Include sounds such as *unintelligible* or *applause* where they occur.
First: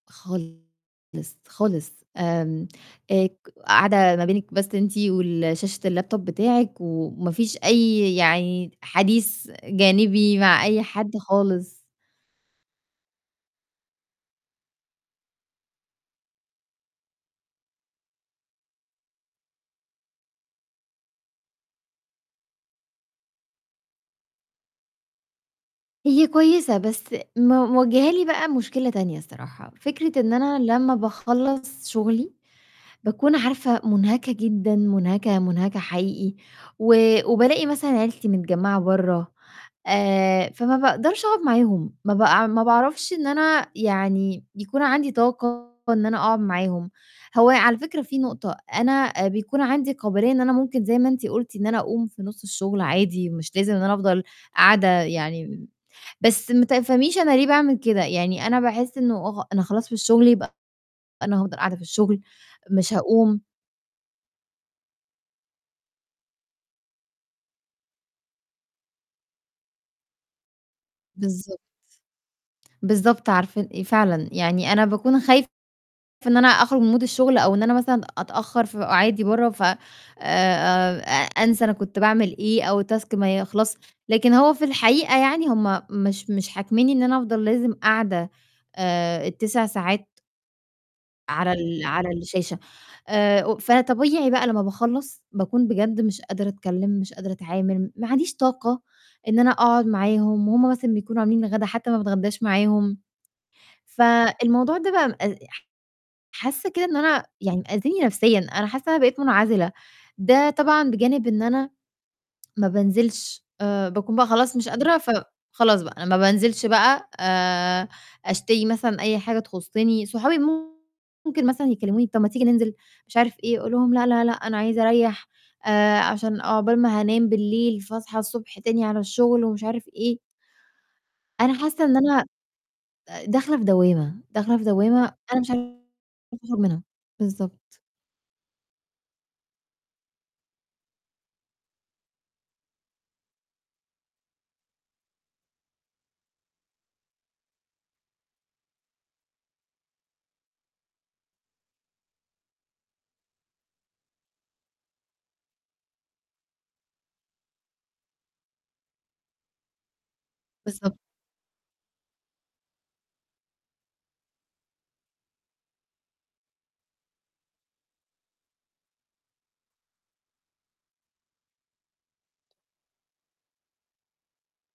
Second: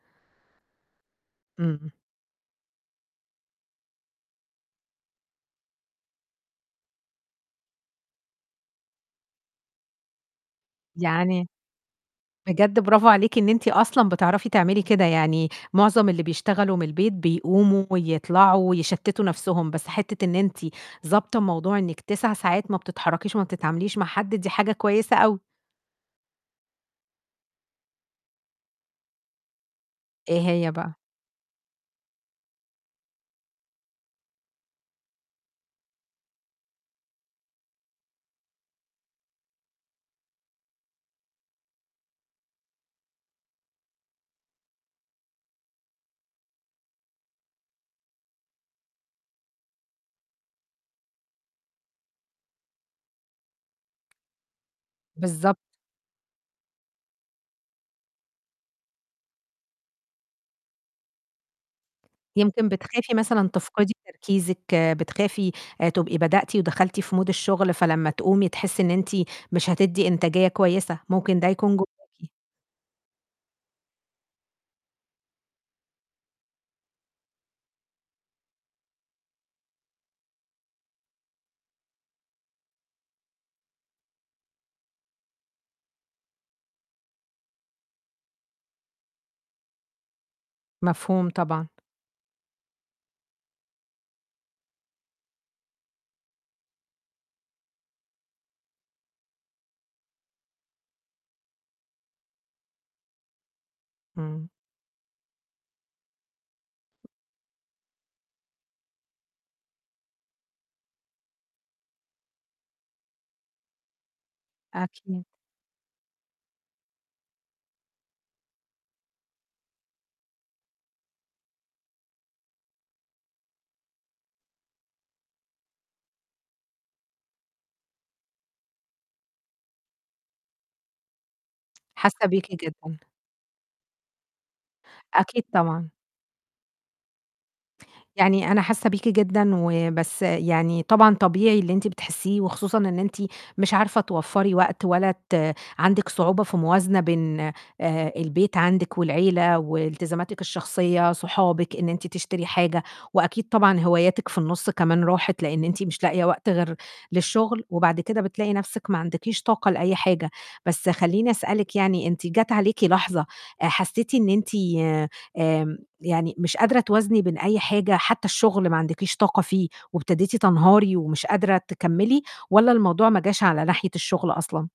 خالص، إمم، خالص إمم. آمم، آآ، ك قاعدة ما بينِك بس أنتِ والشاشة الlaptop بتاعِك وما فيش أي يعني حديث جانبي مع أي حد يعني خالص. بجد برافو عليكِ إن أنتِ أصلًا بتعرفي تعملي كده، يعني معظم اللي بيشتغلوا من البيت بيقوموا ويطلعوا ويشتِّتوا نَفْسهم، بس حتِّة إن أنتِ ضابطة موضوع إنِّك 9 ساعات ما بتتحرّكيش وما بتتعامليش مع حد دي حاجة كويسة أوي. هي كويسة بس م مواجهالي بقى مشكلة تانية الصراحة، فكرة إن إيه أنا هي بقى؟ لمّا باخلّص شغلي باكون عارفة منهكة جدًا منهكة، منهكة حقيقي، و وبالاقي مثلًا عيلتي متجمّعة برّه آآ، فما باقدرش أقعد معاهم، ما باع ما باعرفش إن أنا يعني يكون عندي طاقة إن أنا أقعد معاهم، هو على فكرة في نقطة أنا بيكون عندي قابلية إن أنا ممكن زي ما أنتِ قُلتِ إن أنا أقوم في نُصّ الشغل عادي، مش لازم إن أنا أفضل قاعدة بالضبط. يعني، بس ما تفهميش أنا ليه باعمل كده، يعني أنا باحس إنه *unintelligible* أنا خلاص في الشغل يبقى أنا هافضل قاعدة في الشغل، يمكن مش بتخافي هاقوم. مثلًا تفقدي تركيزِك آآ، بتخافي تبقي بدأتِ ودخلتِ في mood الشغل فلمّا تقومي تحسّي إن أنتِ مش هتدّي إنتاجية كويسة، ممكن ده بالضبط. يكون جواكِ. بالضبط عارفة ال إ فعلًا يعني أنا باكون خايفة إن أنا أخرج من mood الشغل أو إن أنا مثلًا أتأخّر في قعادي برّه، ف آآ آآ أنسى أنا كنت باعمل إيه أو task ما يخلصش، لكن هو في الحقيقة يعني هُم مش مش حاكمينّي إن أنا أفضل لازم قاعدة آآ، ال9 ساعات مفهوم على طبعًا. ال على الشاشة آآ، فطبيعي بقى لمّا باخلّص باكون بجد مش قادرة أتكلّم، مش قادرة أتعامل، ما عنديش طاقة إن أنا أقعد معاهم وهُم مثلًا بيكونوا عاملين الغدا حتى ما باتغدّاش معاهم، إمم. فالموضوع ده بقى مأ ح حاسّة كده إن أنا يعني آذيني نَفْسيًا، أنا حاسّة إن أنا بقيت منعزلة، ده طبعًا بجانب إن أنا ما بانزلش آآ، باكون بقى خلاص مش قادرة، أكيد. فخلاص بقى أنا ما بانزلش بقى آآ، أشتري مثلًا أي حاجة تخُصِّني، صحابي ممكن مثلًا يكلّموني طَب ما تيجي ننزل مش عارف إيه أقول لهم لأ، لأ، لأ أنا عايزة أريّح آآ، عشان عقبال ما هانام بالليل فاصحى الصبح تاني على الشغل، ومش عارف إيه أنا حاسة إن أنا حاسّة بيكِ جدًا. آآ، داخلة في دوّامة، داخلة في دوّامة أنا أكيد مش عارفة طبعًا. أخرج منها، بالضبط. يعني أنا حاسّة بيكِ جدًا، وبس يعني طبعًا طبيعي اللي أنتِ بتحسّيه وخصوصًا إن أنتِ مش عارفة توفّري وقت ولا ت عندِك صعوبة في الموازنة بين آآ، البيت عندِك والعيلة وإلتزاماتِك الشخصية، صحابِك، إن أنتِ تشتري حاجة وأكيد طبعًا هواياتِك في النُصّ كمان راحت، لأن أنتِ مش لاقية وقت غير للشغل وبعد كده بتلاقي نَفْسِك ما عندكيش طاقة لأي حاجة، بس بالضبط. خلّيني أسألِك يعني أنتِ جَت عليكِ لحظة حسّيتِ إن أنتِ آمم، يعني مش قادرة توازني بين أي حاجة؟ حتى الشغل ما عندكيش طاقة فيه وابتديتي تنهاري ومش قادرة تكمّلي، والَّا الموضوع ما جاش على ناحية الشغل أصلًا؟